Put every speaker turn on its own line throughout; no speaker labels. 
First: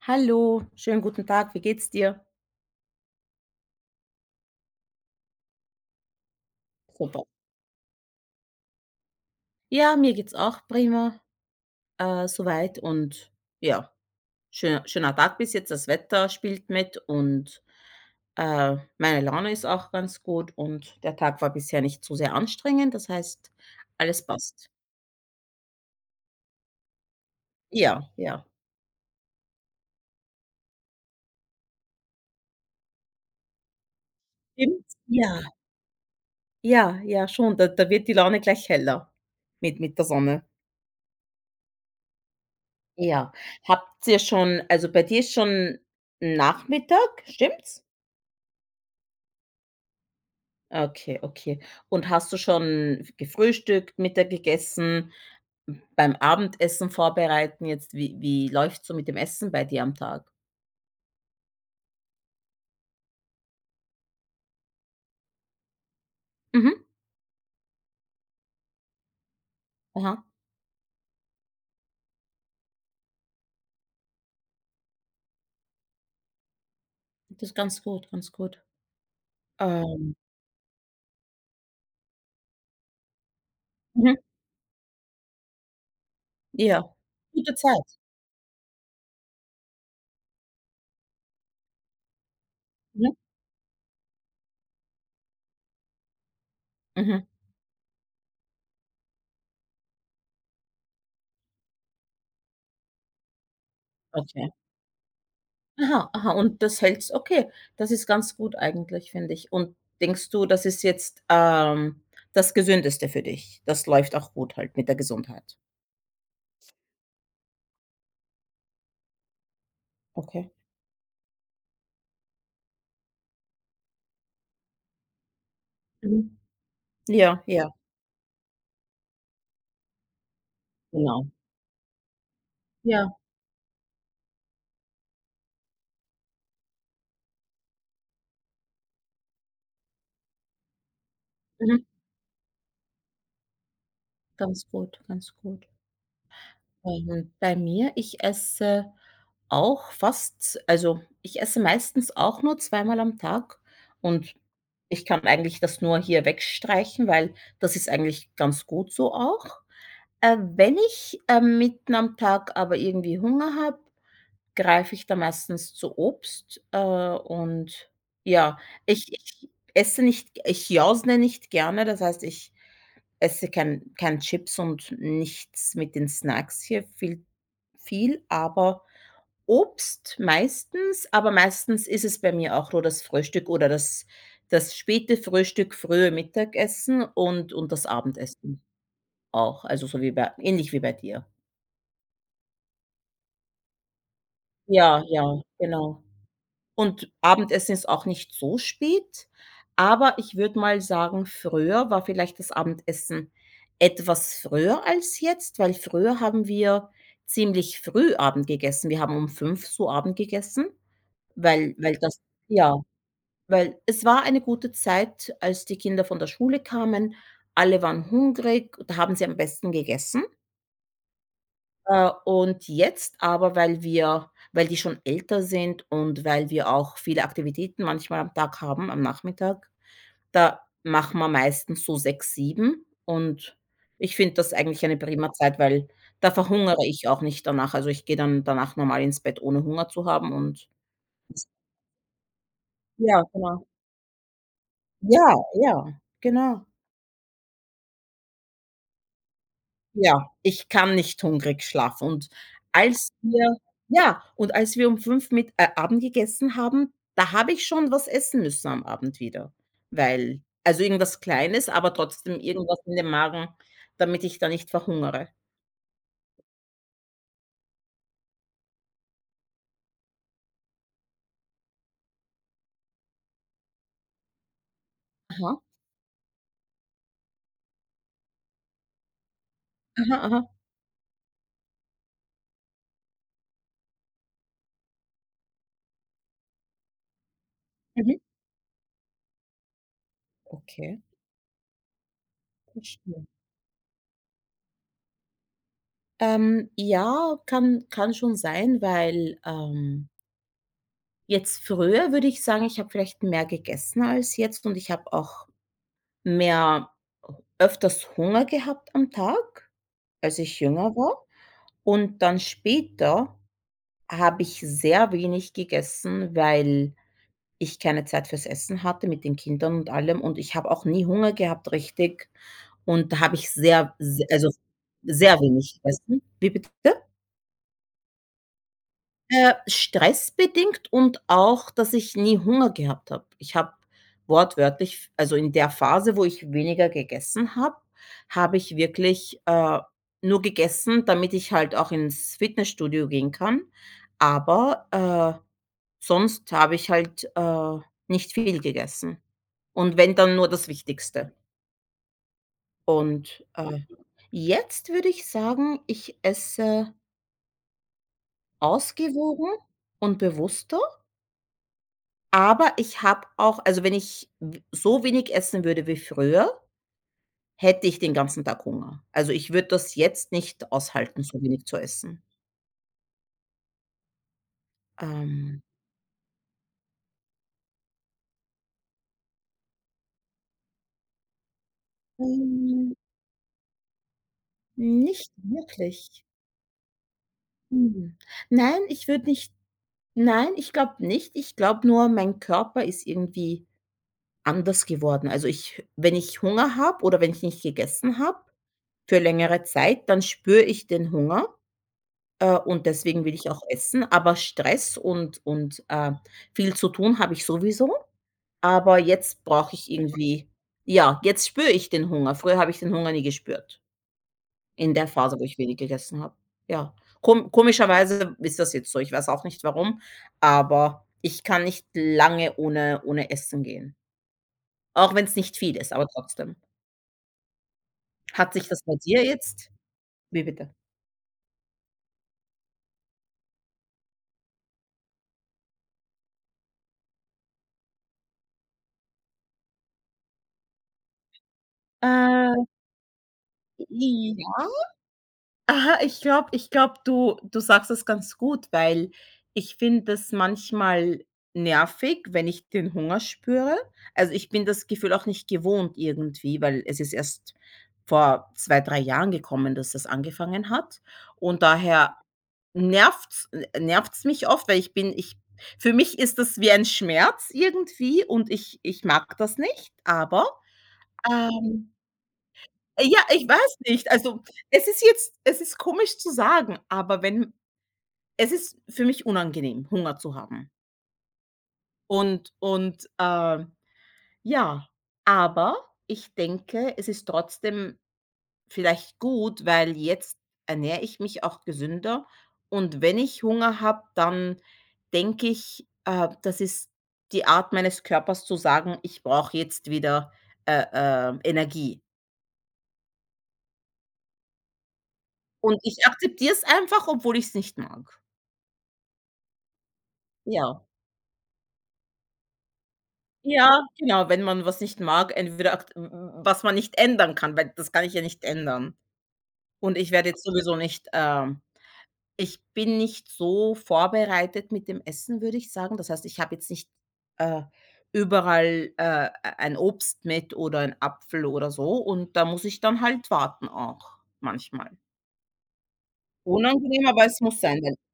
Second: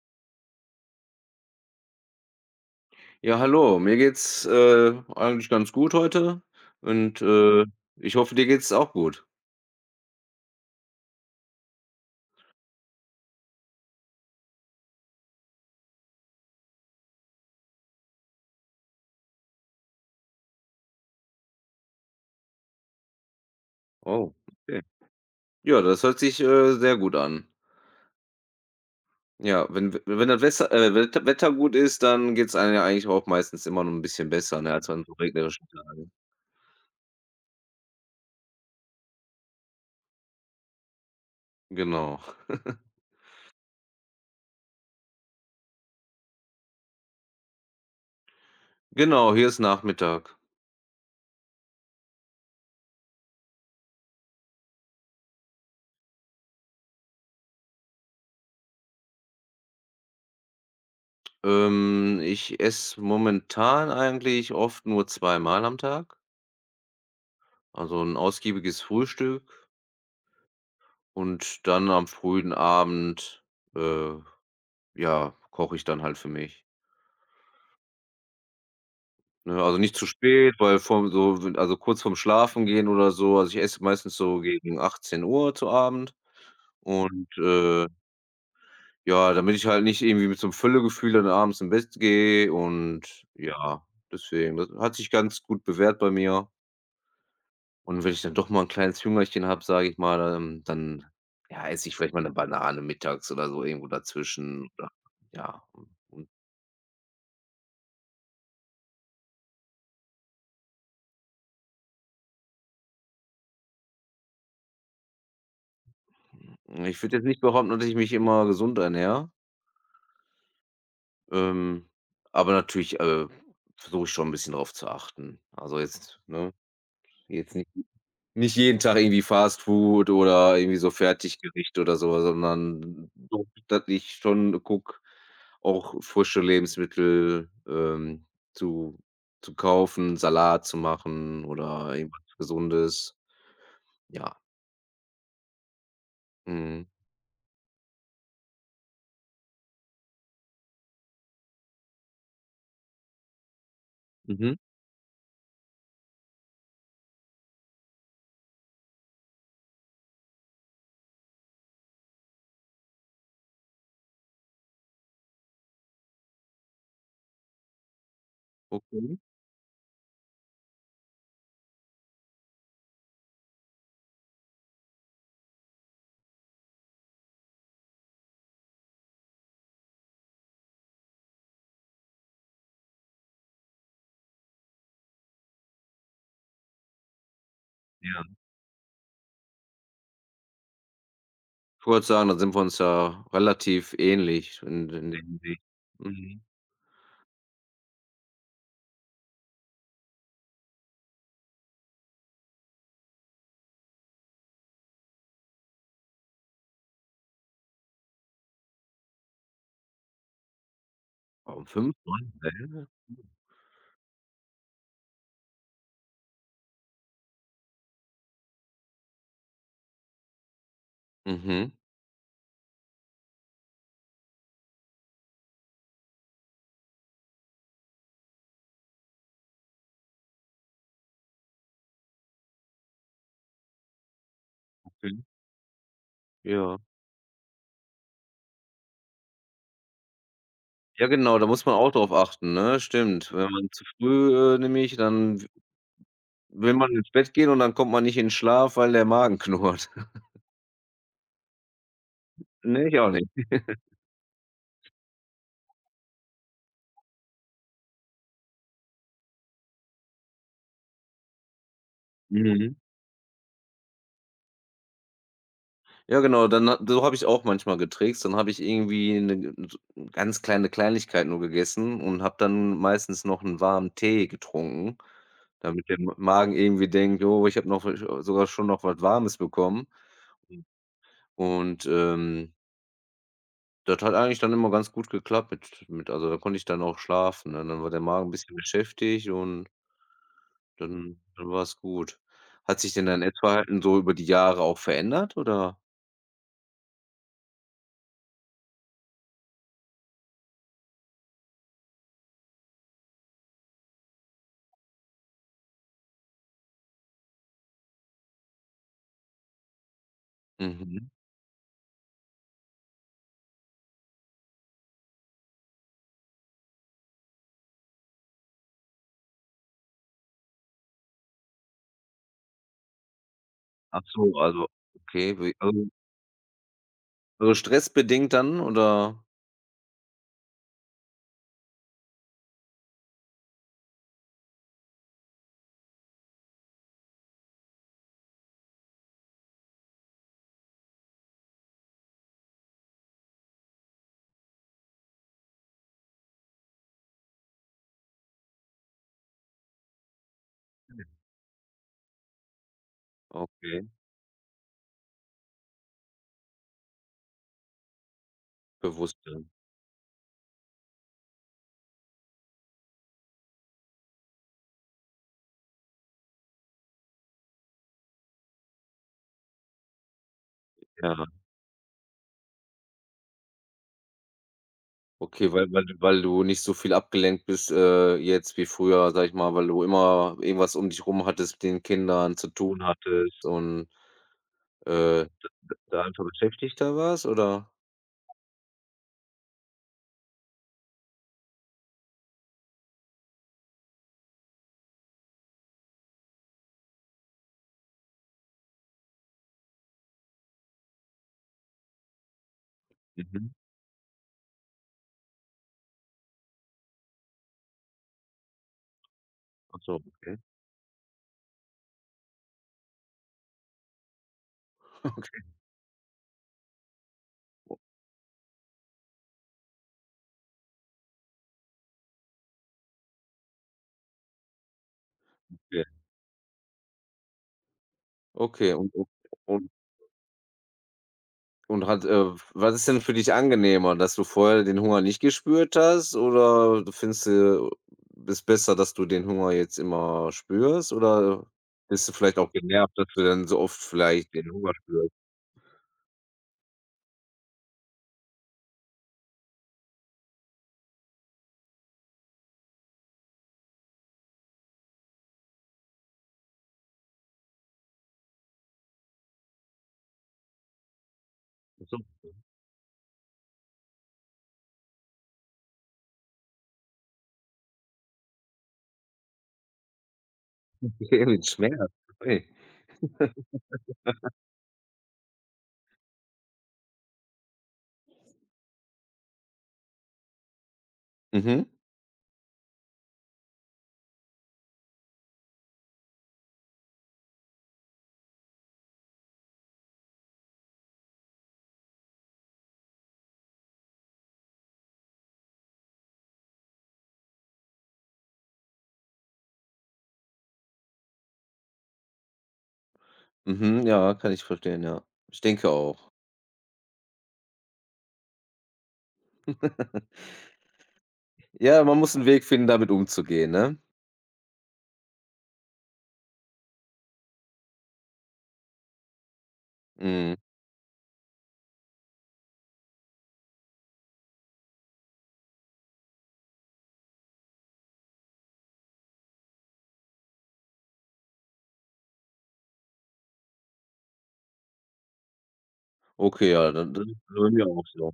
Hallo, schönen guten Tag, wie geht's dir?
Ja, hallo. Mir geht's, eigentlich ganz gut heute und,
Super.
äh, ich hoffe, dir geht's auch gut.
Ja, mir geht's auch prima, soweit und ja, schöner, schöner Tag bis jetzt. Das Wetter spielt mit und meine Laune ist auch ganz gut und der Tag war bisher nicht zu sehr anstrengend. Das heißt, alles
Oh,
passt.
okay. Ja, das hört sich, sehr gut an.
Ja, ja.
Ja, wenn das Wesser Wetter Wetter gut ist, dann geht's einem ja eigentlich auch meistens immer noch ein bisschen besser, ne, als
Stimmt's?
an so
Ja,
regnerischen Tagen.
ja, ja, schon. Da wird die Laune gleich heller mit der Sonne.
Genau.
Ja. Habt ihr schon, also bei dir ist schon Nachmittag, stimmt's?
Genau, hier ist Nachmittag.
Okay, okay. Und hast du schon gefrühstückt, Mittag gegessen, beim Abendessen vorbereiten jetzt? Wie läuft's so mit dem Essen bei dir am Tag?
Ich esse momentan eigentlich oft nur zweimal am Tag,
Mhm.
also ein ausgiebiges Frühstück
Aha,
und dann am frühen Abend, äh ja, koche ich dann halt für mich,
das ist ganz gut, ganz gut.
ne? Also, nicht zu
Ähm,
spät, weil vorm so w also, kurz vorm Schlafengehen oder so. Also, ich esse meistens
mhm,
so gegen 18 Uhr zu Abend
ja.
und,
Gute
äh,
Zeit.
ja, damit ich halt nicht irgendwie mit so 'nem Völlegefühl dann abends ins Bett gehe
Mhm,
und ja, deswegen. Das hat sich ganz gut bewährt bei mir.
mhm,
Und wenn ich dann doch mal 'n kleines Hungerchen habe, sage ich mal, dann, ja, esse ich vielleicht mal 'ne Banane mittags oder so irgendwo
okay.
dazwischen oder ja. Und
Aha, aha, und das hält's okay. Das ist ganz gut eigentlich, finde ich. Und denkst du, das ist jetzt, das Gesündeste für dich? Das läuft auch gut halt mit der Gesundheit?
und ich würde jetzt nicht behaupten, dass ich mich immer gesund ernähre.
Okay.
Ähm, aber natürlich, versuche ich schon ein bisschen drauf zu achten. Also, jetzt
Mhm.
ne,
Ja,
jetzt nicht
ja,
nicht jeden Tag irgendwie Fast Food oder irgendwie so
genau.
Fertiggericht oder so,
Ja.
sondern so, dass ich schon gucke, auch frische Lebensmittel, zu zu kaufen, Salat zu machen
Mhm.
oder irgendwas Gesundes. Ja,
Ganz gut, ganz gut.
mhm.
Bei mir, ich esse auch fast also, ich esse meistens auch nur zweimal am Tag und
Mhm,
ich kann eigentlich das nur hier wegstreichen, weil das ist eigentlich ganz gut so auch. Wenn ich, mitten am Tag aber irgendwie Hunger habe greife ich da meistens zu Obst, und ja, ich
okay.
ich esse nicht ich jausne nicht gerne, das heißt, ich esse kein Chips und nichts mit den Snacks hier viel, aber Obst meistens, aber meistens ist es bei mir auch nur das Frühstück oder das späte Frühstück, frühe Mittagessen und das Abendessen auch, also so wie bei ähnlich wie bei dir.
Ich wollte sagen, da sind wir uns ja relativ ähnlich in
Ja,
in der
ja,
Hinsicht.
genau.
Mhm.
Und Abendessen ist auch nicht so spät, aber ich würde mal sagen, früher war vielleicht das Abendessen etwas früher als jetzt, weil früher haben wir ziemlich früh Abend gegessen. Wir haben um 5 so Abend gegessen,
Ah, um
weil
5.
weil das ja, weil es war eine gute Zeit, als die Kinder von der Schule kamen. Alle waren hungrig, da haben sie am besten gegessen.
Mhm.
Und jetzt aber, weil wir weil die schon älter sind und weil wir auch viele Aktivitäten manchmal am Tag haben, am Nachmittag, da machen wir meistens so 6, 7, und ich finde das eigentlich eine
Okay,
prima Zeit, weil da
ja.
verhungere ich auch nicht danach. Also, ich gehe dann danach normal ins Bett, ohne Hunger zu haben und
Ja, genau, da muss man auch drauf achten, ne?
ja,
Stimmt. Wenn
genau.
man zu früh, nämlich
Ja,
dann w
ja, genau.
will man ins Bett gehen und dann kommt man nicht in Schlaf, weil der Magen knurrt.
Ja, ich kann nicht hungrig schlafen.
Ne, ich auch
Als
nicht.
wir ja, und als wir um 5 mit Abend gegessen haben, da habe ich schon was essen müssen am Abend wieder, weil also irgendwas Kleines, aber trotzdem
Mhm.
irgendwas in den Magen, damit ich da nicht verhungere.
Ja, genau, dann ha so habe ich auch manchmal getrickst. Dann habe ich irgendwie 'ne g so ganz kleine Kleinigkeit nur gegessen und habe dann meistens noch 'n warmen Tee getrunken,
Aha,
damit der M Magen irgendwie denkt: „Jo, ich habe noch v sogar schon noch was Warmes bekommen."
aha, aha.
Und, ähm Das hat eigentlich dann immer ganz gut geklappt mit. Also, da konnte ich dann auch schlafen, ne? Dann war der
Mhm.
Magen ein bisschen beschäftigt und
Okay,
dann war es gut. Hat sich denn dein
verstehe.
Essverhalten so über die Jahre auch verändert, oder?
Ja, kann schon sein, weil, jetzt früher würde ich sagen, ich habe vielleicht mehr gegessen als jetzt und ich habe auch mehr öfters Hunger gehabt am Tag, als ich jünger
Mhm.
war. Und dann später habe ich sehr wenig gegessen, weil ich keine Zeit fürs Essen hatte mit den Kindern und allem. Und ich habe auch nie Hunger gehabt, richtig. Und da habe ich sehr,
Ach
se
so,
also,
okay,
sehr wenig gegessen. Wie bitte?
stressbedingt dann, oder?
Stressbedingt und auch, dass ich nie Hunger gehabt habe. Ich habe wortwörtlich also, in der Phase, wo ich weniger gegessen habe, habe ich wirklich, nur gegessen, damit ich halt auch ins Fitnessstudio gehen kann. Aber, sonst habe ich halt, nicht viel gegessen. Und wenn, dann nur das Wichtigste. Und,
Okay,
jetzt würde ich sagen, ich esse
bewusst dann.
ausgewogen und bewusster. Aber ich habe auch also, wenn ich w so wenig essen würde wie früher, hätte ich den ganzen Tag Hunger. Also, ich würde das jetzt nicht aushalten,
Ja.
so wenig zu essen.
Okay,
Ähm,
weil du nicht so viel abgelenkt bist, jetzt wie früher, sage ich mal, weil du immer irgendwas um dich rum hattest, mit den Kindern zu tun
hm,
hattest äh
nicht
da einfach
wirklich.
Beschäftigter warst, oder?
Hm. Nein, ich würde nicht nein, ich glaube nicht. Ich glaube nur, mein Körper ist irgendwie anders geworden. Also, ich wenn ich Hunger habe oder wenn ich nicht gegessen habe für längere Zeit, dann spüre ich den Hunger. Und deswegen will
Mhm.
ich auch essen, aber Stress und viel zu tun habe ich sowieso, aber jetzt brauche
Ach
ich
so, okay.
irgendwie ja, jetzt spüre ich den Hunger. Früher habe ich den Hunger nie gespürt, in der Phase,
Okay.
wo ich wenig gegessen habe. Ja, komischerweise ist das jetzt so. Ich weiß auch nicht warum, aber ich kann nicht lange ohne Essen gehen, auch wenn es nicht viel
Okay.
ist, aber trotzdem. Hat sich
Okay,
das bei dir
und
jetzt wie bitte?
und hat, äh was ist denn für dich angenehmer, dass du vorher den Hunger nicht gespürt hast, oder du findest, es besser, dass du den Hunger jetzt immer spürst, oder bist du vielleicht auch
Äh,
genervt, dass du dann so oft vielleicht den
ja.
Hunger spürst?
Aha, ich glaube, du sagst es ganz gut, weil ich finde das manchmal nervig, wenn ich den Hunger spüre. Also, ich bin das Gefühl auch nicht gewohnt irgendwie, weil es ist erst vor 2 3 Jahren gekommen, dass das angefangen hat. Und
Ach so,
daher nervt's mich oft, weil ich für mich ist das wie ein Schmerz irgendwie und ich mag das nicht, aber,
okay, mit Schmerz.
ähm
Okay.
ja, ich weiß nicht. Also, es ist komisch zu sagen, aber wenn es ist für mich unangenehm, Hunger zu haben.
Mhm,
Und, ja, aber ich denke, es ist trotzdem vielleicht gut, weil jetzt ernähre ich mich auch gesünder und wenn ich Hunger habe, dann denke ich, das ist die Art meines Körpers zu sagen: „Ich brauche jetzt wieder, Energie.“
mhm, ja, kann ich verstehen, ja. Ich denke
Und ich
auch.
akzeptiere es einfach, obwohl ich es nicht mag. Ja.
Ja, man muss 'n Weg finden, damit umzugehen, ne?
Ja, genau, wenn man was nicht mag, entweder akt w w was man nicht ändern kann, weil das kann ich ja nicht ändern. Und ich werde
Mhm.
jetzt sowieso nicht, ich bin nicht so vorbereitet mit dem Essen, würde ich sagen. Das heißt, ich habe jetzt nicht, äh, überall, e ein Obst mit oder 'n Apfel oder so und da muss ich dann halt warten auch manchmal.
Okay, ja, dann
Unangenehm,
dann ist
aber es
bei
muss
mir
sein,
auch
weil
so.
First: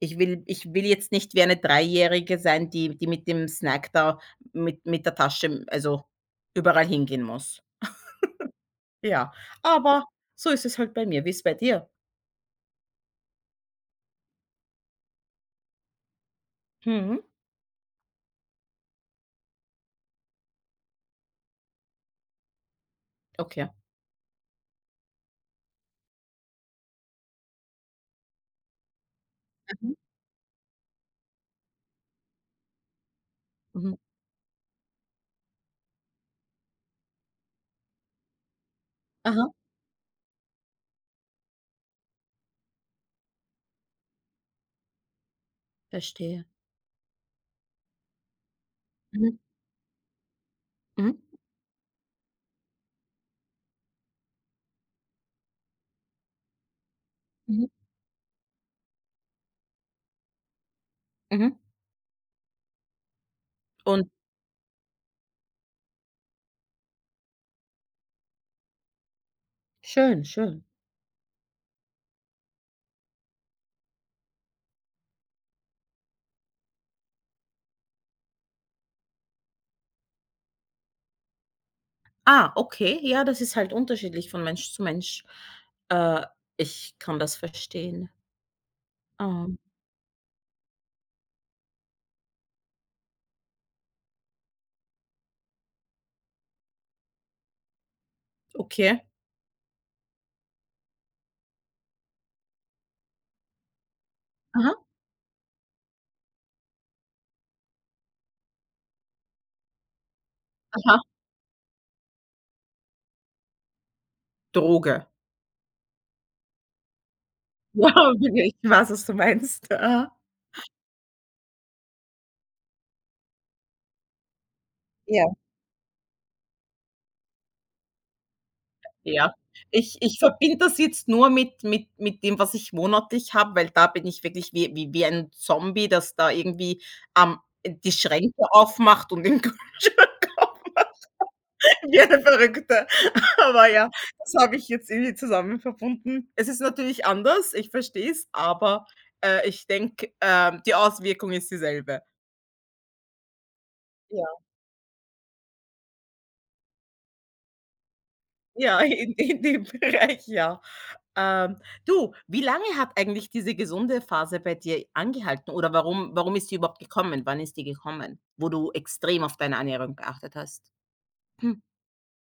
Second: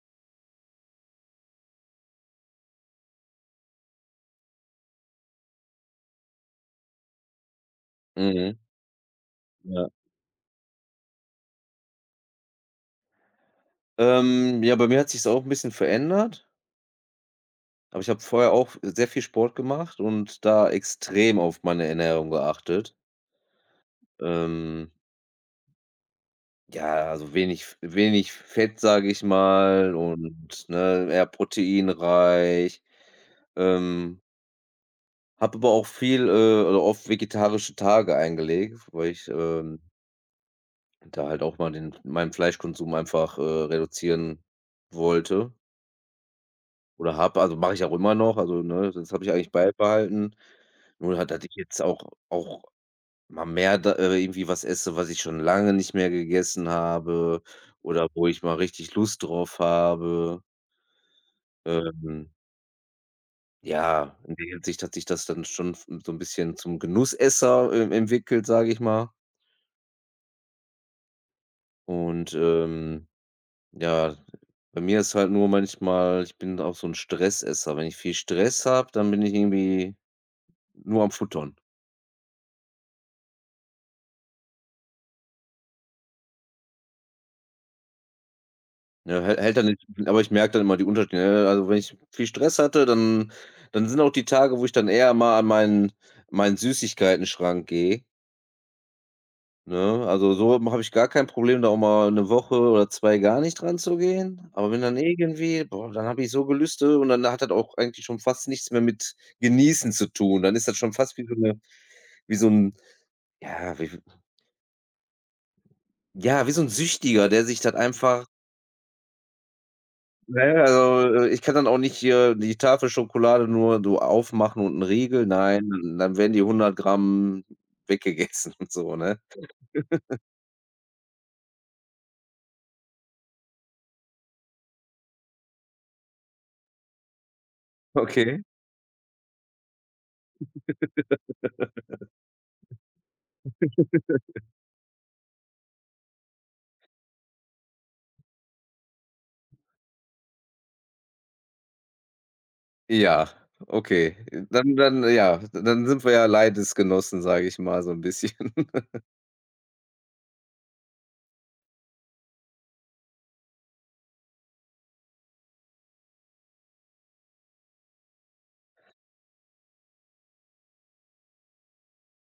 ich will jetzt nicht wie eine Dreijährige sein, die mit dem Snack da mit der Tasche also, überall hingehen muss.
Mhm,
Ja,
ja.
aber so ist es halt bei mir. Wie ist es bei dir?
Ja, bei mir hat sich's auch 'n bisschen verändert,
Mhm.
aber ich habe vorher auch sehr viel Sport gemacht und da extrem auf meine Ernährung geachtet.
Okay.
Ähm, ja, also wenig Fett, sage ich mal,
Mhm.
und, ne, eher proteinreich.
Mhm.
Ähm, Habe aber auch viel, oder oft vegetarische Tage eingelegt, weil ich,
Aha,
da halt auch mal den meinen Fleischkonsum einfach, reduzieren wollte
verstehe.
oder habe. Also, mache ich auch immer noch. Also, ne, das habe ich
Mhm.
eigentlich beibehalten. Nur
Mhm.
halt, dass ich jetzt auch auch mal mehr da irgendwie was esse, was ich schon lange nicht mehr gegessen habe
Mhm.
oder wo ich mal richtig Lust drauf habe.
Mhm.
Ähm,
Und
ja, in der Hinsicht hat sich das dann schon f so ein bisschen zum Genussesser, entwickelt, sage ich mal.
schön, schön.
Und, ähm Ja, bei mir ist halt nur manchmal, ich bin auch so 'n Stressesser. Wenn ich viel Stress habe, dann bin ich irgendwie nur am Futtern.
Ah, okay, ja, das ist halt unterschiedlich von Mensch zu Mensch. Äh, ich kann das verstehen.
Ja, hält
Ah,
hält dann nicht, aber ich merke dann immer die Unterschiede, ne? Also, wenn ich viel Stress hatte, dann sind auch die Tage, wo ich dann eher mal an meinen Süßigkeitenschrank gehe,
okay.
ne? Also, so habe ich gar kein Problem, da auch mal 'ne Woche oder 2 gar nicht ranzugehen. Aber
Aha,
wenn dann irgendwie boah, dann habe ich so Gelüste und dann hat das auch eigentlich schon fast nichts mehr mit Genießen zu tun. Dann ist das schon
aha.
fast wie so 'n Ja, wie
Droge.
ja, wie so 'n Süchtiger, der sich dann
Ja,
einfach
wirklich, ich weiß, was du meinst. Aha.
ich kann dann auch nicht hier die Tafel Schokolade nur so aufmachen und 'n Riegel,
Ja.
nein, dann werden die 100 Gramm weggegessen und so, ne?
Ja. Ich verbinde das jetzt nur mit dem, was ich monatlich habe, weil da bin ich wirklich wie ein Zombie, das da irgendwie, ähm, die
Okay.
Schränke aufmacht und den Kühlschrank wie eine Verrückte. Aber ja, das habe ich jetzt irgendwie zusammen verbunden. Es ist natürlich anders, ich verstehe es, aber, ich denke, die Auswirkung ist dieselbe.
Ja, okay.
Ja.
Dann, ja, dann sind wir ja Leidensgenossen, sage ich mal so 'n bisschen.
Ja, in dem Bereich, ja. Ähm, du, wie lange hat eigentlich diese gesunde Phase bei dir angehalten oder warum ist die überhaupt gekommen? Wann ist die gekommen, wo du extrem auf deine Ernährung geachtet hast? Hm,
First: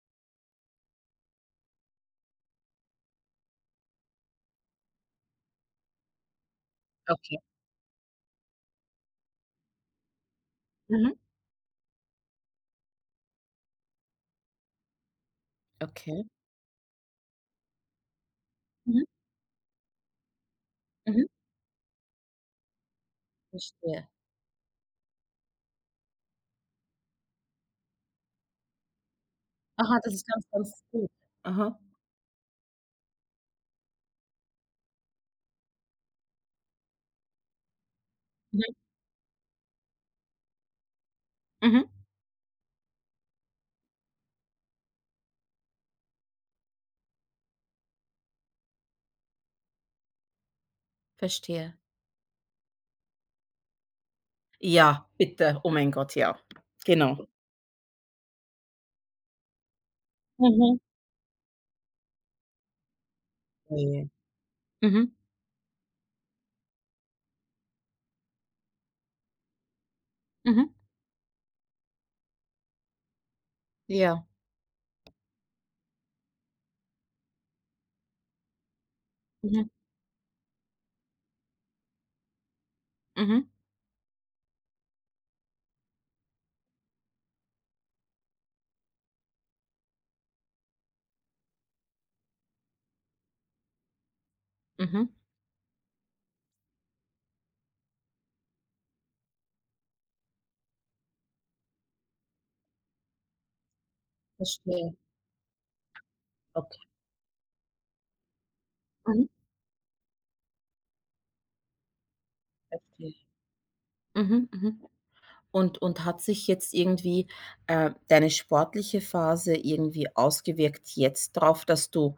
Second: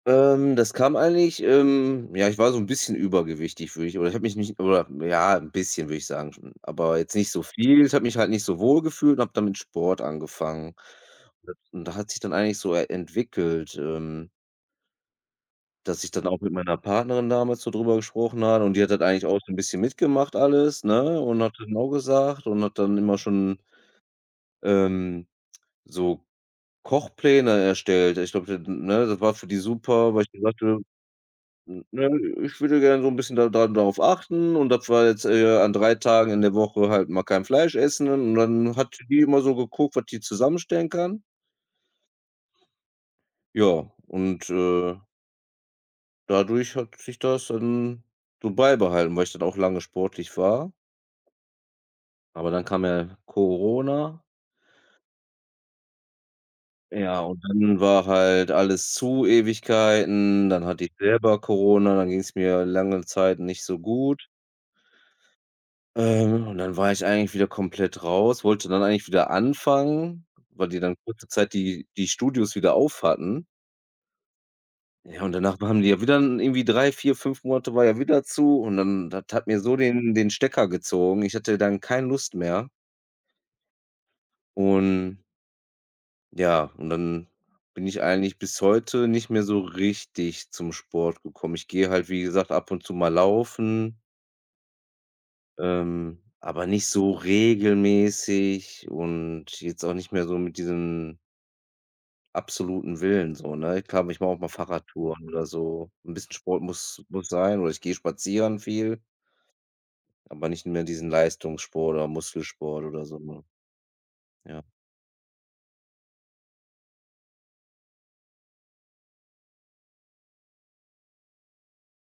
Das kam eigentlich ja, ich war so ein bisschen übergewichtig, würde ich, oder ich habe mich nicht, oder ja, ein bisschen, würde ich sagen schon, aber jetzt nicht
okay.
so viel. Ich habe mich halt nicht so wohl gefühlt und habe dann mit Sport angefangen.
Mhm.
Und und da hat sich dann eigentlich so e entwickelt, dass ich
Okay.
dann auch mit meiner Partnerin damals so drüber gesprochen habe und die hat das
Mhm.
eigentlich auch so ein bisschen mitgemacht, alles, ne,
Mhm.
und hat dann auch gesagt und hat dann immer schon,
Verstehe.
ähm, so Kochpläne erstellt. Ich glaube, ne, das war für die
Aha,
super,
das
weil
ist
ich
ganz,
gesagt habe,
ganz gut. Aha.
N ne, ich würde gerne so 'n bisschen da da darauf achten und das war jetzt, an 3 Tagen in der Woche halt mal kein Fleisch essen und
Mhm.
dann hat die immer so geguckt, was die zusammenstellen kann.
Mhm.
Ja, dadurch hat sich das dann so beibehalten, weil ich dann auch lange sportlich war.
Verstehe.
Aber dann kam ja Corona.
Ja, bitte. Oh mein Gott, ja.
Ja,
Genau.
und dann war halt alles zu Ewigkeiten. Dann
Mhm.
hatte ich selber Corona, dann ging's mir lange Zeit nicht so
Oh.
gut.
Mhm.
Und dann war ich eigentlich wieder komplett raus, wollte dann eigentlich wieder anfangen,
Mhm.
weil die dann kurze Zeit die Studios wieder auf hatten.
Ja.
Ja, und danach haben die ja wieder 'n irgendwie 3, 4, 5 Monate war ja wieder zu und dann das hat mir
Mhm.
so den Stecker gezogen. Ich hatte dann keine Lust mehr
Mhm.
und ja, und dann bin ich eigentlich bis heute nicht mehr so richtig zum Sport gekommen. Ich gehe halt, wie gesagt, ab und zu mal laufen.
Mhm.
Aber nicht so regelmäßig und jetzt auch nicht mehr so mit diesem absoluten Willen so, ne? Klar, ich mache auch mal
Verstehe.
Fahrradtouren oder so. Ein bisschen Sport
Okay.
muss sein, oder ich gehe spazieren viel,
Mhm.
aber nicht mehr diesen Leistungssport oder Muskelsport oder
Verstehe.
so, ne?
Mhm,
Ja.
mhm. Und hat sich jetzt irgendwie, deine sportliche Phase irgendwie ausgewirkt jetzt darauf, dass du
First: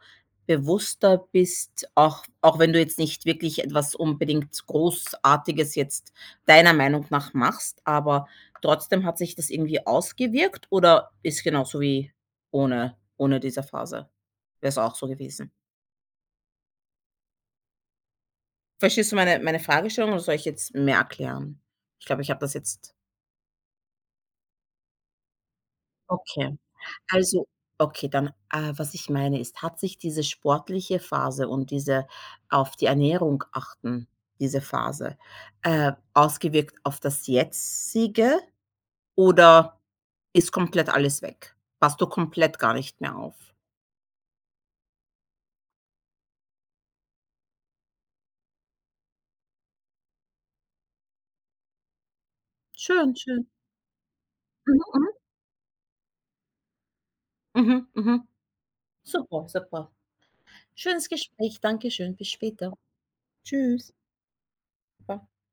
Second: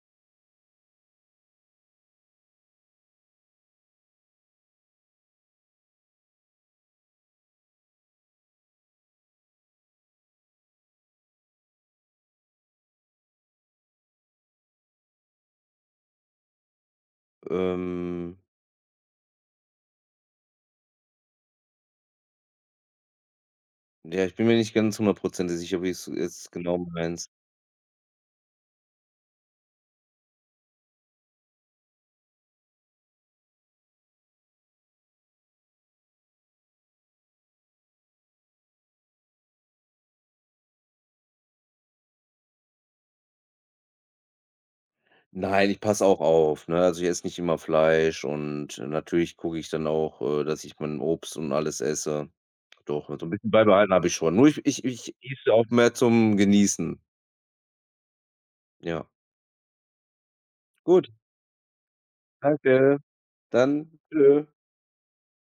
bewusster bist, auch wenn du jetzt nicht wirklich etwas unbedingt Großartiges jetzt deiner Meinung nach machst, aber trotzdem hat sich das irgendwie ausgewirkt oder ist genauso wie ohne diese Phase? Wäre es auch so gewesen?
Ähm,
Verstehst du meine Fragestellung oder soll ich jetzt mehr erklären? Ich glaube, ich habe das jetzt
ja, ich bin mir nicht ganz hundertprozentig sicher, wie du's jetzt
okay.
genau meinst.
Also, okay, dann, was ich meine ist, hat sich diese sportliche Phase und diese auf die Ernährung achten, diese Phase, ausgewirkt auf das Jetzige oder ist komplett alles weg? Passt du komplett gar nicht mehr auf?
Nein, ich passe auch auf, ne? Also, ich esse nicht immer Fleisch und natürlich gucke ich dann auch, dass ich mein Obst und alles esse. Doch, so
Schön,
'n
schön.
bisschen beibehalten habe ich schon. Nur ich ich
Mhm,
ich esse auch mehr zum Genießen.
mhm, mhm, mhm.
Ja.
Super, super.
Gut,
Schönes Gespräch. Dankeschön. Bis später.
danke.
Tschüss.
Dann tschüss.
Ba